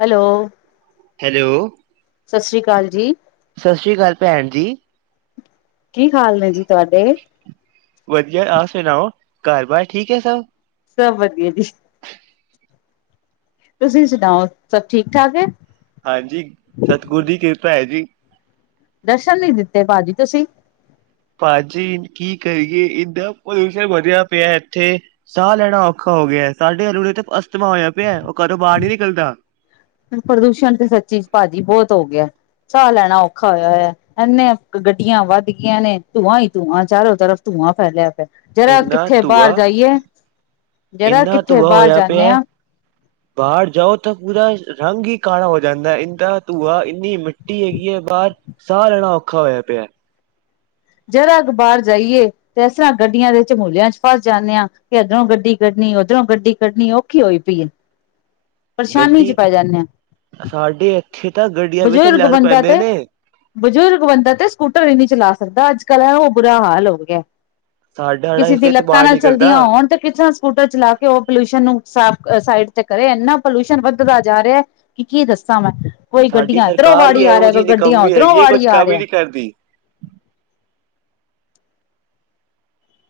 Hello hello ਸਤਿ ਸ੍ਰੀ ਅਕਾਲ ਜੀ ਸਤਿ ਸ੍ਰੀ ਅਕਾਲ ਭੈਣ ਜੀ ਕੀ ਹਾਲ ਨੇ ਜੀ ਤੁਹਾਡੇ? ਵਧੀਆ ਆਪ ਸੁਣਾਓ ਘਰ ਬਾਰ ਠੀਕ ਹੈ ਸਭ? ਸਭ ਵਧੀਆ ਜੀ ਤੁਸੀਂ ਸੁਣਾਓ ਸਭ ਠੀਕ ਠਾਕ ਹੈ ਹਾਂਜੀ ਸਤਿਗੁਰੂ ਦੀ ਕਿਰਪਾ ਹੈ ਜੀ ਦਰਸ਼ਨ ਨ ਦਿੱਤੇ ਭਾਜੀ ਤੁਸੀਂ ਭਾਜੀ ਕੀ ਕਰੀਏ ਏਦਾ ਪ੍ਰਦੂਸ਼ਣ ਵਧੀਆ ਪਿਆ ਇੱਥੇ ਸਾਹ ਲੈਣਾ ਔਖਾ ਹੋ ਗਿਆ ਸਾਡੇ ਹਲੂੜਥ ਅਸਥਮਾ ਹੋਇਆ ਪਿਆ ਘਰੋਂ ਬਾਹਰ ਨੀ ਨਿਕਲਦਾ। ਪ੍ਰਦੂਸ਼ਣ ਤੇ ਸੱਚੀ ਭਾਜੀ ਬਹੁਤ ਹੋ ਗਿਆ ਚਾਹ ਲੈਣਾ ਔਖਾ ਹੋਇਆ ਹੋਇਆ ਇਨੇ ਗੱਡੀਆਂ ਵੱਧ ਗਈਆਂ ਨੇ ਧੂੰਆਂ ਹੀ ਧੂੰਆਂ ਚਾਰੋ ਤਰਫ ਧੂੰਆਂ ਫੈਲਿਆ ਪਿਆ ਜਰਾ ਇੰਨਾ ਕਿੱਥੇ ਬਾਹਰ ਧੂੰਆ ਜਾਈਏ ਜਰਾ ਇੰਨਾ ਕਿੱਥੇ ਧੂੰਆ ਬਾਹਰ ਹੋਇਆ ਜਾਂਦੇ ਪਿਆ। ਹਾਂ ਬਾਹਰ ਜਾਓ ਤਾਂ ਪੂਰਾ ਰੰਗ ਹੀ ਕਾਲਾ ਹੋ ਜਾਂਦਾ ਇੰਦਾ ਧੂੰਆ ਇੰਨੀ ਟੁੱਟੀ ਹੈਗੀ ਹੈ ਬਾਹਰ ਸਾਹ ਲੈਣਾ ਔਖਾ ਹੋਇਆ ਪਿਆ ਜਰਾ ਅ ਬਾਹਰ ਜਾਈਏ ਤੇ ਇਸ ਤਰ੍ਹਾਂ ਗੱਡੀਆਂ ਦੇ ਚਝਮੂਲਿਆਂ ਚ ਫਸ ਜਾਂਦੇ ਹਾਂ ਕਿ ਇੱਧਰੋਂ ਗੱਡੀ ਕੱਢਣੀ ਉੱਧਰੋਂ ਗੱਡੀ ਕੱਢਣੀ ਔਖੀ ਹੋਈ ਪਈ ਪਰੇਸ਼ਾਨੀ ਚ ਗੱਡੀ ਪੈ ਜਾਂਦੇ ਹਾਂ ਸਾਡੇ ਇੱਥੇ ਤਾਂ ਗੱਡੀਆਂ ਵਿੱਚ ਬਜ਼ੁਰਗ ਲੜ ਬੰਦਾ ਪੈਂਦੇ ਤੇ ਨੇ। ਬਜ਼ੁਰਗ ਬੰਦਾ ਤੇ ਸਕੂਟਰ ਹੀ ਨਹੀਂੀ ਚਲਾ ਸਕ ਦਾ ਅੱਜ ਕਲ੍ਹ ਉਹ ਬੁਰਾ ਹਾਲ ਹੋ ਗਿਆ ਸਾਡਾ ਜਿਹੜਾ ਕਿਸੇ ਇਸ ਦੀ ਲੱਤਾਂ ਇਤਬਾਰ ਨਾਲ ਨਹੀਂ ਚਲਦੀਆਂ ਕਰਦਾ। ਹੋਉਣ ਤੇ ਕਿਸਥਰ੍ਹਾਂ ਸਕੂਟਰ ਚਲਾ ਕੇ ਉਹ ਪੋਲਿਊਸ਼ਨ ਨੂੰ ਸਾਫ਼ ਸਾਈਡ ਤੇ ਕਰੇ ਇੰਨਾ ਪੋਲਿਊਸ਼ਨ ਵੱਧਦਾ ਜਾ ਰਿਹਾ ਕਿ ਕੀ ਦੱਸਾਂ ਮੈਂ ਕੋਈ ਸਾਡੀ ਗੱਡੀਆਂ ਇੱਧਰੋਂ ਸਰਕਾਰ ਵੀ ਵਾੜੀ ਆ ਇਹੋ ਰਿਹਾ ਕੋਈ ਜਿਹੀ ਗੱਡੀਆਂ ਨਿਕਮੀ ਉੱਧਰੋਂ ਹੈਗੀ ਹੈ ਵਾੜੀ ਕੁਛ ਆ ਕੰਮ ਹੀ ਰਿਹਾ। ਨੀ ਕਰਦੀ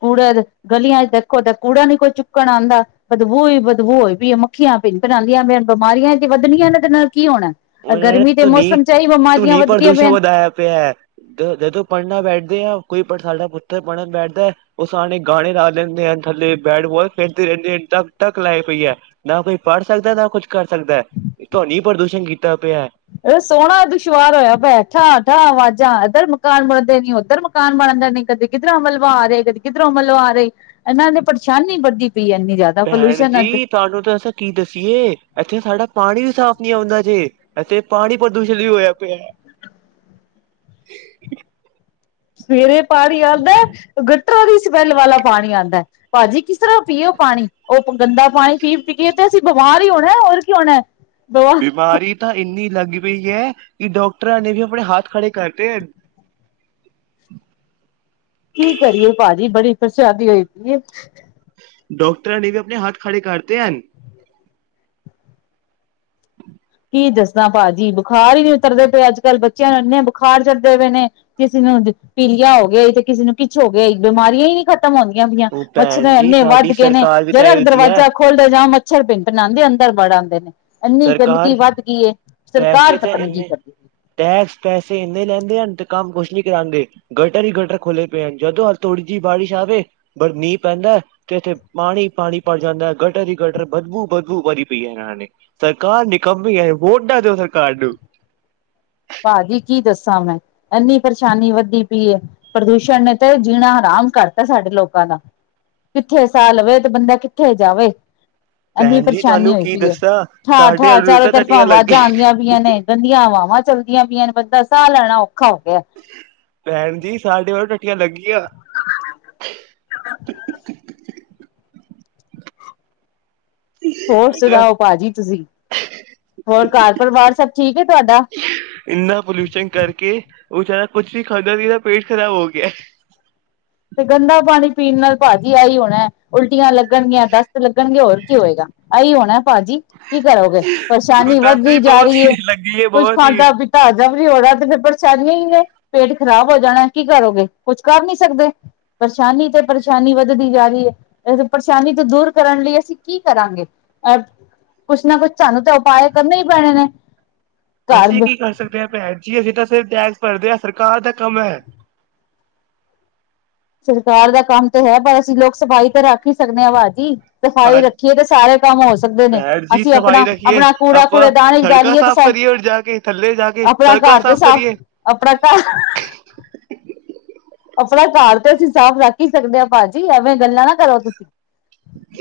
ਕੂੜਾ ਗਲੀਆਂ ਚ ਦੇਖੋ ਤਾਂ ਕੂੜਾ ਨੀ ਕੋਈ ਚੁੱਕਣ ਆਉਂਦਾ ਬਦਬੂ ਹੀ ਬਦਬੂਈ ਵੀ ਮੱਖੀਆਂ ਪ ਬਣਾਉਂਦੀਆਂ ਵੀ ਬਿਮਾਰੀਆਂ ਚ ਵੱਧਣੀਆਂ ਨੇ ਤੇ ਨਾਲ ਕੀ ਹੋਣਾ। ਉਹਨਾਂ ਨੇ ਗਰਮੀ ਦੇ ਤੂੰ ਨੀ ਮੌਸਮ ਚ ਹੀ ਤੂੰ ਬਿਮਾਰੀਆਂ ਨੀ ਵੱਧਦੀਆਂ ਪ੍ਰਦੂਸ਼ਣ ਪਈਆਂ ਵਧਾਇਆ ਪਿਆ ਹੈ ਜਦ ਤੂੰ ਪੜ੍ਹਨਾ ਬੈਠਦੇ ਆ ਕੋਈ ਸਾਡਾ ਪੁੱਤਰ ਪੜ੍ਹਨ ਬੈਠਦਾ ਉਹ ਸਣੇ ਗਾਣੇ ਲਾ ਲੈਂਦੇ ਆ ਥੱਲੇ ਬੈਟ ਬਾਲ ਖੇਡਦੇ ਰਹਿੰਦੇ ਕ ਢਕ ਲਾਈ ਹੋਈ ਹੈ ਨਾ ਕੋਈ ਪੜ੍ਹ ਸਕਦਾ ਨਾ ਕੁਛ ਕਰ ਸਕਦਾ ਹੈ ਤੁਹਾਨ ਪ੍ਰਦੂਸ਼ਣ ਕੀਤਾ ਤਾ ਪਿਆ ਇਹ ਸੋਹਣਾ ਦੁਸ਼ਵਾਰ ਹੋਇਆ ਭਠਾਂਠਾਂ ਆਵਾਜਾਂ ਉੱਧਰ ਮਕਾਨ ਬਣਦੇ ਨੇ ਉੱਧਰ ਮਕਾਨ ਬਣਦੇ ਨੇ ਕਦੇ ਕਿੱਧਰ ਅਮਲਵਾ ਰਹੇ ਕਦੇ ਕਿੱਰ ਅਮਲਵਾ ਰਹੇ ਇਹਨਾਂ ਨੇ ਪਰੇਸ਼ਾਨੀ ਵੱਡੀ ਭੈਣ ਜੀ ਤੁਹਾਨੂੰ ਤਾਂ ਅਸਂ ਕੀ ਦੱਸੀਏ ਇੱਥੇ ਸਾਡਾ ਪਾਣੀ ਵੀ ਸਾਫ਼ ਨਹੀਂੀ ਆਉਂਦਾ ਜੇ ਇਥੇ ਪਾਣੀ ਪ੍ਰਦੂਸ਼ਣ ਵੀ ਹੋਇਆ ਪਿਆ ਸਵੇਰੇ ਪਾਣੀ ਆਦਾ ਗੱ ਦੀ ਸਮੈੱਲ ਵਾਲਾ ਪਾਣੀ ਆਉਂਦਾ ਹੈ ਭਾਜੀ ਕਿਸ ਤਰ੍ਹਾਂ ਪੀਓ ਪਾਣੀ ਉਹ ਗੰਦਾ ਪਾਣੀ ਪੀ ਪੀਏ ਤੇ ਅਸੀਂ ਬਿਮਾਰ ਹੀ ਹੋਣਾ ਹੋਰ ਕੀ ਹੋਣਾ ਬਵਾ ਬਿਮਾਰੀ ਤਾਂ ਇੰਨੀ ਲੱਗ ਪਈ ਹੈ ਕਿ ਡਾਕਟਰਾਂ ਨੇ ਵੀ ਆਪਣੇ ਹੱਥ ਖੜੇ ਕਰਦੇ ਕੀ ਕਰੀਏ ਭਾਜੀ, ਬੜੀ ਪਰਸ਼ਾਨੀ ਹੋਈ ਪਯੀ ਏ। ਡਾਕਟਰਾਂ ਨੇ ਵੀ ਆਪਣੇ ਹੱਥ ਖੜੇ ਕਰਤੇ ਹਨ। ਕੀ ਦੱਸਾ ਭਾਜੀ ਬੁਖਾਰ ਹੀ ਨਹੀਂ ਉਤਰਦੇ ਪਏ ਅੱਜ-ਕੱਲ੍ਹ। ਬੱਚਿਆਂ ਨੂੰ ਇੰਨੇ ਬੁਖਾਰ ਚੜਦੇ ਪਏ ਨੇ ਕਿਸੇ ਨੂੰ ਪੀਲਿਆ ਹੋ ਗਿਆ ਤੇ ਕਿਸੇ ਨੂੰ ਕਿਛ ਹੋ ਗਿਆ ਈ ਬਿਮਾਰੀਆਂ ਹੀ ਨੀ ਖਤ ਖਤਮ ਹੋਂਗਈਆਂ [unintelligible] ਉਹ ਮੱਛਰ ਭੈਣ ਜੀ ਇੰਨੇ ਵੱਧ ਸਾਡੀ ਗਏ ਨੇ ਸਰਕਾਰ ਵੀ ਤਾਂ ਜਰਾ ਕ ਇਹੋ ਜਿਹੀ ਹੈ ਦਰਵਾਜ਼ਾ ਖੋਲਦਾ ਜਾਂ ਮੱਛਰ ਬਿਨ ਨਾਂਦੇ ਅੰਦਰ ਬੜ ਆਂਦੇ ਨੇ। ਏਨੀ ਗੰਦਗ ਸਰਕਾਰ ਪੈਸੇ ਤਾਂ ਏਨੇ ਕਰਦੀ ਟੈਕਸ ਪੈਸੇ ਏਨੇ ਲੈਂਦੇ ਹਨ ਤੇ ਕੰਮ ਕੁਛ ਨੀ ਕਰਾਂਦੇ ਗਟਰ ਹੀ ਗਟਰ ਖੋਲੇ ਪਏ ਹਨ। ਜਦੋਂ ਹ ਥੋੜੀ ਜਿਹੀ ਬਾਰਿਸ਼ ਆਵੇ ਪਰ ਮੀਂਹ ਪੈਂਦਾ ਤੇ ਏਥੇ ਪਾਣੀ ਪਾਣੀ ਪਰ ਜਾਂਦਾ। ਗਟਰ ਹੀ ਗਟਰ, ਬਦਬੂ ਬਦਬੂ ਭਰੀ ਪਈ ਏ ਏਨਾ ਨੇ। ਸਰਕਾਰ ਨਿਕੰਮੀ ਏ, ਵੋਟ ਨਾ ਦਯੋ ਸਰਕਾਰ ਨੂੰ। ਭਾਜੀ ਕੀ ਦੱਸਾਂ ਮੈਂ ਇੰਨੀ ਪਰੇਸ਼ਾਨੀ ਵੱਧਦੀ ਪਈ ਏ। ਪ੍ਰਦੂਸ਼ਣ ਨੇ ਤਾਂ ਜੀਣਾ ਹਾਰਾਮ ਕਰਤਾ ਸਾਡੇ ਲੋਕਾਂ ਦਾ ਕਿੱਥੇ ਸਾਹ ਲਵੇ ਤੇ ਬੰਦਾ ਕਿੱਥੇ ਜਾਵੇ। ਏਨੀ ਭੈਣ ਜੀ ਪਰੇਸ਼ਾਨੀ ਤੁਹਾਨੂੰ ਹੋਈ ਕੀ ਪਈ ਏ। ਦੱਸਾਂ ਸਾਡੇ ਠਾਹ-ਠਾਹ ਚਾਰੋ ਅਰੁਤਾ ਤਰਫਾ ਟਟੀਆਂ ਲੱਗੀ ਆਵਾਜ਼ਾਂ ਆਂਦੀ ਪਈਆਂ ਨੇ ਗੰਦੀਆਂ ਹਵਾਵਾਂ ਚੱਲ [unintelligible] ਪਯੀਆਂ ਨੇ ਬੰਦਾ ਸਾਹ ਲੈਣਾ ਉਖ ਭੈਣ ਜੀ ਸਾਡੇ ਵ ਟੀਆਂ ਲੱਗੀਆਂ। [unintelligible] ਹੋਰ ਇਧਰ ਸੁਣਾਓ ਭਾਜੀ ਤੁਸੀਂ, ਹੋਰ ਘਰ ਪਰਿਵਾਰ ਸਭ ਠੀਕ ਏ ਤੁਹਾਡਾ। ਔ ਵਿਚਾਰਾ ਕੁਛ ਵੀ ਖਾਂਦਾ ਪਯਾ ਪੇਟ ਖਰਾਬ ਹੋ ਗਿਆ। ਤੇ ਗੰਦਾ ਪਾਣੀ ਪੀਣ ਨਾਲ ਭਾਜੀ ਏਹੀ ਹੋਣਾ ਉਲਟੀਆਂ ਲੱਗਣਗੀਆਂ, ਦਸਤ ਲੱਗਣਗੇ ਹੋਰ ਕੀ ਹੋਏਗਾ, ਏਹੀ ਹੋਣਾ।, ਭਾਜੀ ਕੀ ਕਰੋਗੇ ਉਹਨੂੰ ਪਰੇਸ਼ਾਨੀ ਦੱਸ ਵੀ ਵੱਧਦੀ ਜਾ ਰਹੀ ਏ ਬਵਾਸੀਰ ਲੱਗੀ ਹੈ ਕੁੱਛ ਖਾਧਾ ਬਵਾਸੀਰ ਪੀਤਾ ਹਜ਼ਮ [unintelligible] ਹੋ ਰਹਾ ਤੇ ਫੇਰ ਪਰਸ [unintelligible] ਹੀ ਨੇ ਪੇਟ ਖ਼ਰਾਬ ਹੋ ਜਾਣਾ ਕੀ ਕਰੋਗੇ ਕੁਛ ਕਰ ਨੀ ਸਕਦੇ। ਪਰੇਸ਼ਾਨੀ ਤੇ ਪਰੇਸ਼ਾਨੀ ਵੱਧਦੀ ਜਾ ਰਹੀ ਏ ਪਰੇਸ਼ਾਨੀ ਤੋਂ ਦੂਰ ਕਰਨ ਲਈ ਅਸੀਂ ਕੀ ਕਰਾਂਗੇ। ਕੁਛ ਨਾ ਕੁਛ ਸਾਨੂੰ ਤਾਂ ਉਪਾਏ ਕਰਨੇ ਹੀ ਪੈਣੇ ਨੇ। ਅਸੀਂ ਘਰ ਕੀ ਕਰ ਸਕਦੇ ਹਾਂ ਭੈਣ ਜੀ ਅਸੀਂ ਤਾਂ ਟੈਕਸ ਭਰਦੇ ਆ ਸਰਕਾਰ ਦਾ ਕੰਮ ਏ। ਸਰਕਾਰ ਦਾ ਕੰਮ ਤਾਂ ਹੈ ਪਰ ਅਸੀਂ ਲੋਕ ਸਫ਼ਾਈ ਤਾਂ ਰੱਖ ਹੀ ਸਕਦੇ ਆ ਭਾਜੀ। ਭਾ ਸਫਾਈ ਰੱਖੀਏ ਤੇ ਸਾਰੇ ਕੰਮ ਹੋ ਸਕਦੇ ਨੇ, ਭੈਣ ਜੀ ਅਸੀਂ ਸਫ਼ਾਈ ਆਪਣਾ- ਰੱਖੀਏ ਆਪਣਾ ਕੂੜਾ ਆਪਾਂ ਕੂੜੇ ਦਾਨ ਇੰਚ ਸੜਕਾਂ ਡਾਲੀਏ ਤੇ ਸ ਸਾਫ਼ ਕਰੀਏ ਔਰ ਜਾ ਕੇ ਥੱਲੇ ਜਾ ਕੇ ਆਪਣਾ ਸੜਕਾਂ ਘਰ ਤੇ ਸਾਫ਼ ਕਰੀਏ ਆਪਣਾ ਘਰ ਆਪਣਾ ਘਰ ਤੇ ਅਸੀਂ ਸਾਫ਼ ਰੱਖ ਹੀ ਸਕਦੇ ਹਾਂ ਭਾਜੀ ਐਵੇਂ ਗੱਲਾਂ ਨਾ ਕਰੋ ਤੁਸੀਂ।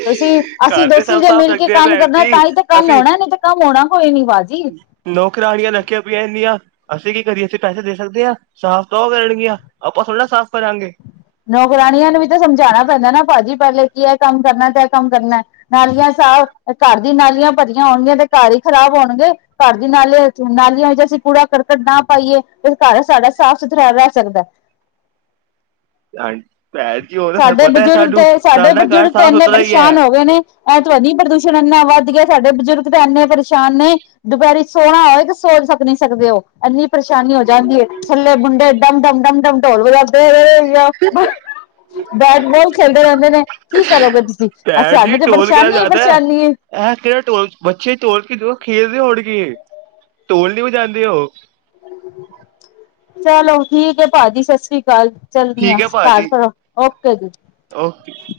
ਤੁਸੀਂ ਅਸੀਂ ਘਰ ਤੇ ਦੋਸੀ ਸਭ ਜ ਸਾਫ਼ ਮਿਲ ਕੇ ਰੱਖਦੇ ਆ ਕੰਮ ਭੈਣ ਕਰਨਾ ਤਾਂ ਹੀ ਤੇ ਕੰਮ ਹੋਣਾ ਨਹੀਂ ਤੇ ਕੰਮ ਹੋਣਾ। ਕੋਈ ਨੀ ਭਾਜੀ ਨੌਕਰਾਨੀਆਂ ਰੱਖੀਆਂ ਪਈਆਂ ਇਨੀਆਂ। ਅਸੀਂ ਕੀ ਕਰੀਏ? ਅਸੀਂ ਪੈਸੇ ਦੇ ਸਕਦੇ ਹਾਂ, ਸਾਫ਼ ਤਾਂ ਔ ਕਰਨਗੀਆਂ, ਆਪਾਂ ਥੋੜ੍ਹੇ ਨਾ ਸਾਫ਼ ਕਰਾਂਗੇ। ਨੌਕਰਾਣੀਆਂ ਨੂੰ ਵੀ ਤਾਂ ਸਮਝਾਣਾ ਪੈਂਦਾ ਨਾ ਭਾਜੀ ਪੇਲੇ ਕਿ ਇਹ ਕੰਮ ਕਰਨਾ ਤੇ ਇਹ ਕੰਮ ਕਰਨਾ। ਨਾਲਿਆਂ ਸਾਫ਼ ਘਰ ਦੀ ਨਾਲਿਆਂ ਭਰਿਆਂ ਹੋਣਗਿਆਂ ਤੇ ਘਰ ਹੀ ਖਰਾਬ ਹੋਣਗੇ। ਘਰ ਦੀ ਨਾਲੇ ਇੰਚ, ਨਾਲੀਆਂ ਵਿੱਚ ਅਸੀਂ ਕੂੜਾ ਕਰਕਟ ਨਾ ਪਾਈਏ ਤੇ ਘਰ ਸਾਡਾ ਸਾਫ਼ ਸੁਥਰਾ ਰਹਿ ਸਕਦਾ। [unintelligible] ਉਹ ਤਾਂ ਸਾਨੂੰ ਸਾਡੇ ਪਤਾ ਹੈ ਬਜ਼ੁਰਗ ਤੇ ਸਾਨੂੰ ਸਾਡੇ ਸਾਡਾ ਘਰ ਬਜ਼ੁਰਗ ਤੇ ਸਾਫ਼ ਇੰਨੇ ਸੁਥਰਾ ਹੀ ਪਰੇਸ਼ਾਨ ਹੈ ਹੋ ਗਏ ਨੇ ਇਹ ਤਵਨੀ ਪ੍ਰਦੂਸ਼ਣ ਇੰਨਾ ਵੱਧ ਗਿਆ। ਸਾਡੇ ਬਜ਼ੁਰਗ ਤੇ ਇਨੇ ਪਰੇਸ਼ ਸ਼ਾਨ ਨੇ ਦੁਪਹਿਰੀ ਸੋਹਣਾ ਹੋਵੇ ਤੇ ਸੋ ਸਕ ਨੀ ਸਕਦੇ ਉਹ ਇੰਨੀ ਪਰੇਸ਼ਾਨੀ ਹੋ ਜਾਂਦੀ ਹੈ ਥੱਲੇ ਮੁੰਡੇ ਡਮ-ਡਮ, ਡਮ-ਡਮ ਢੋਲ ਵਜਾਦੇ ਰਹੇ। [unintelligible] ਬੈਟਬਾਲ ਖੇਲਦੇ ਰਹਿੰਦੇ ਨੇ ਕੀ ਕਰੋਗੇ ਤੁਸੀਂ ਅ ਭੈਣ ਜੀ ਸਾਨੂੰ ਤੇ ਢੋਲ ਕਿਹੜਾ ਪਰੇਸ਼ਾਨੀ ਵਜਾਦਾ ਹੈ ਪਰੇਸ਼ਾਨੀ ਏ। ਇਹ ਹੋੜ ਕੀ ਐ ਟੋਲ ਨੀ ਵ ਜਾਂਦੇ ਉਹ। ਚਲੋ ਠੀਕ ਹੈ ਭਾਜੀ ਸਤਿ ਸ੍ਰੀ ਅਕਾਲ। ਚਲਦੀ ਆ ਠੀਕ ਹੈ ਘਰ ਭਾਜੀ ਫੇਰ ਓਕੇ ਓਕੇ ਜੀ।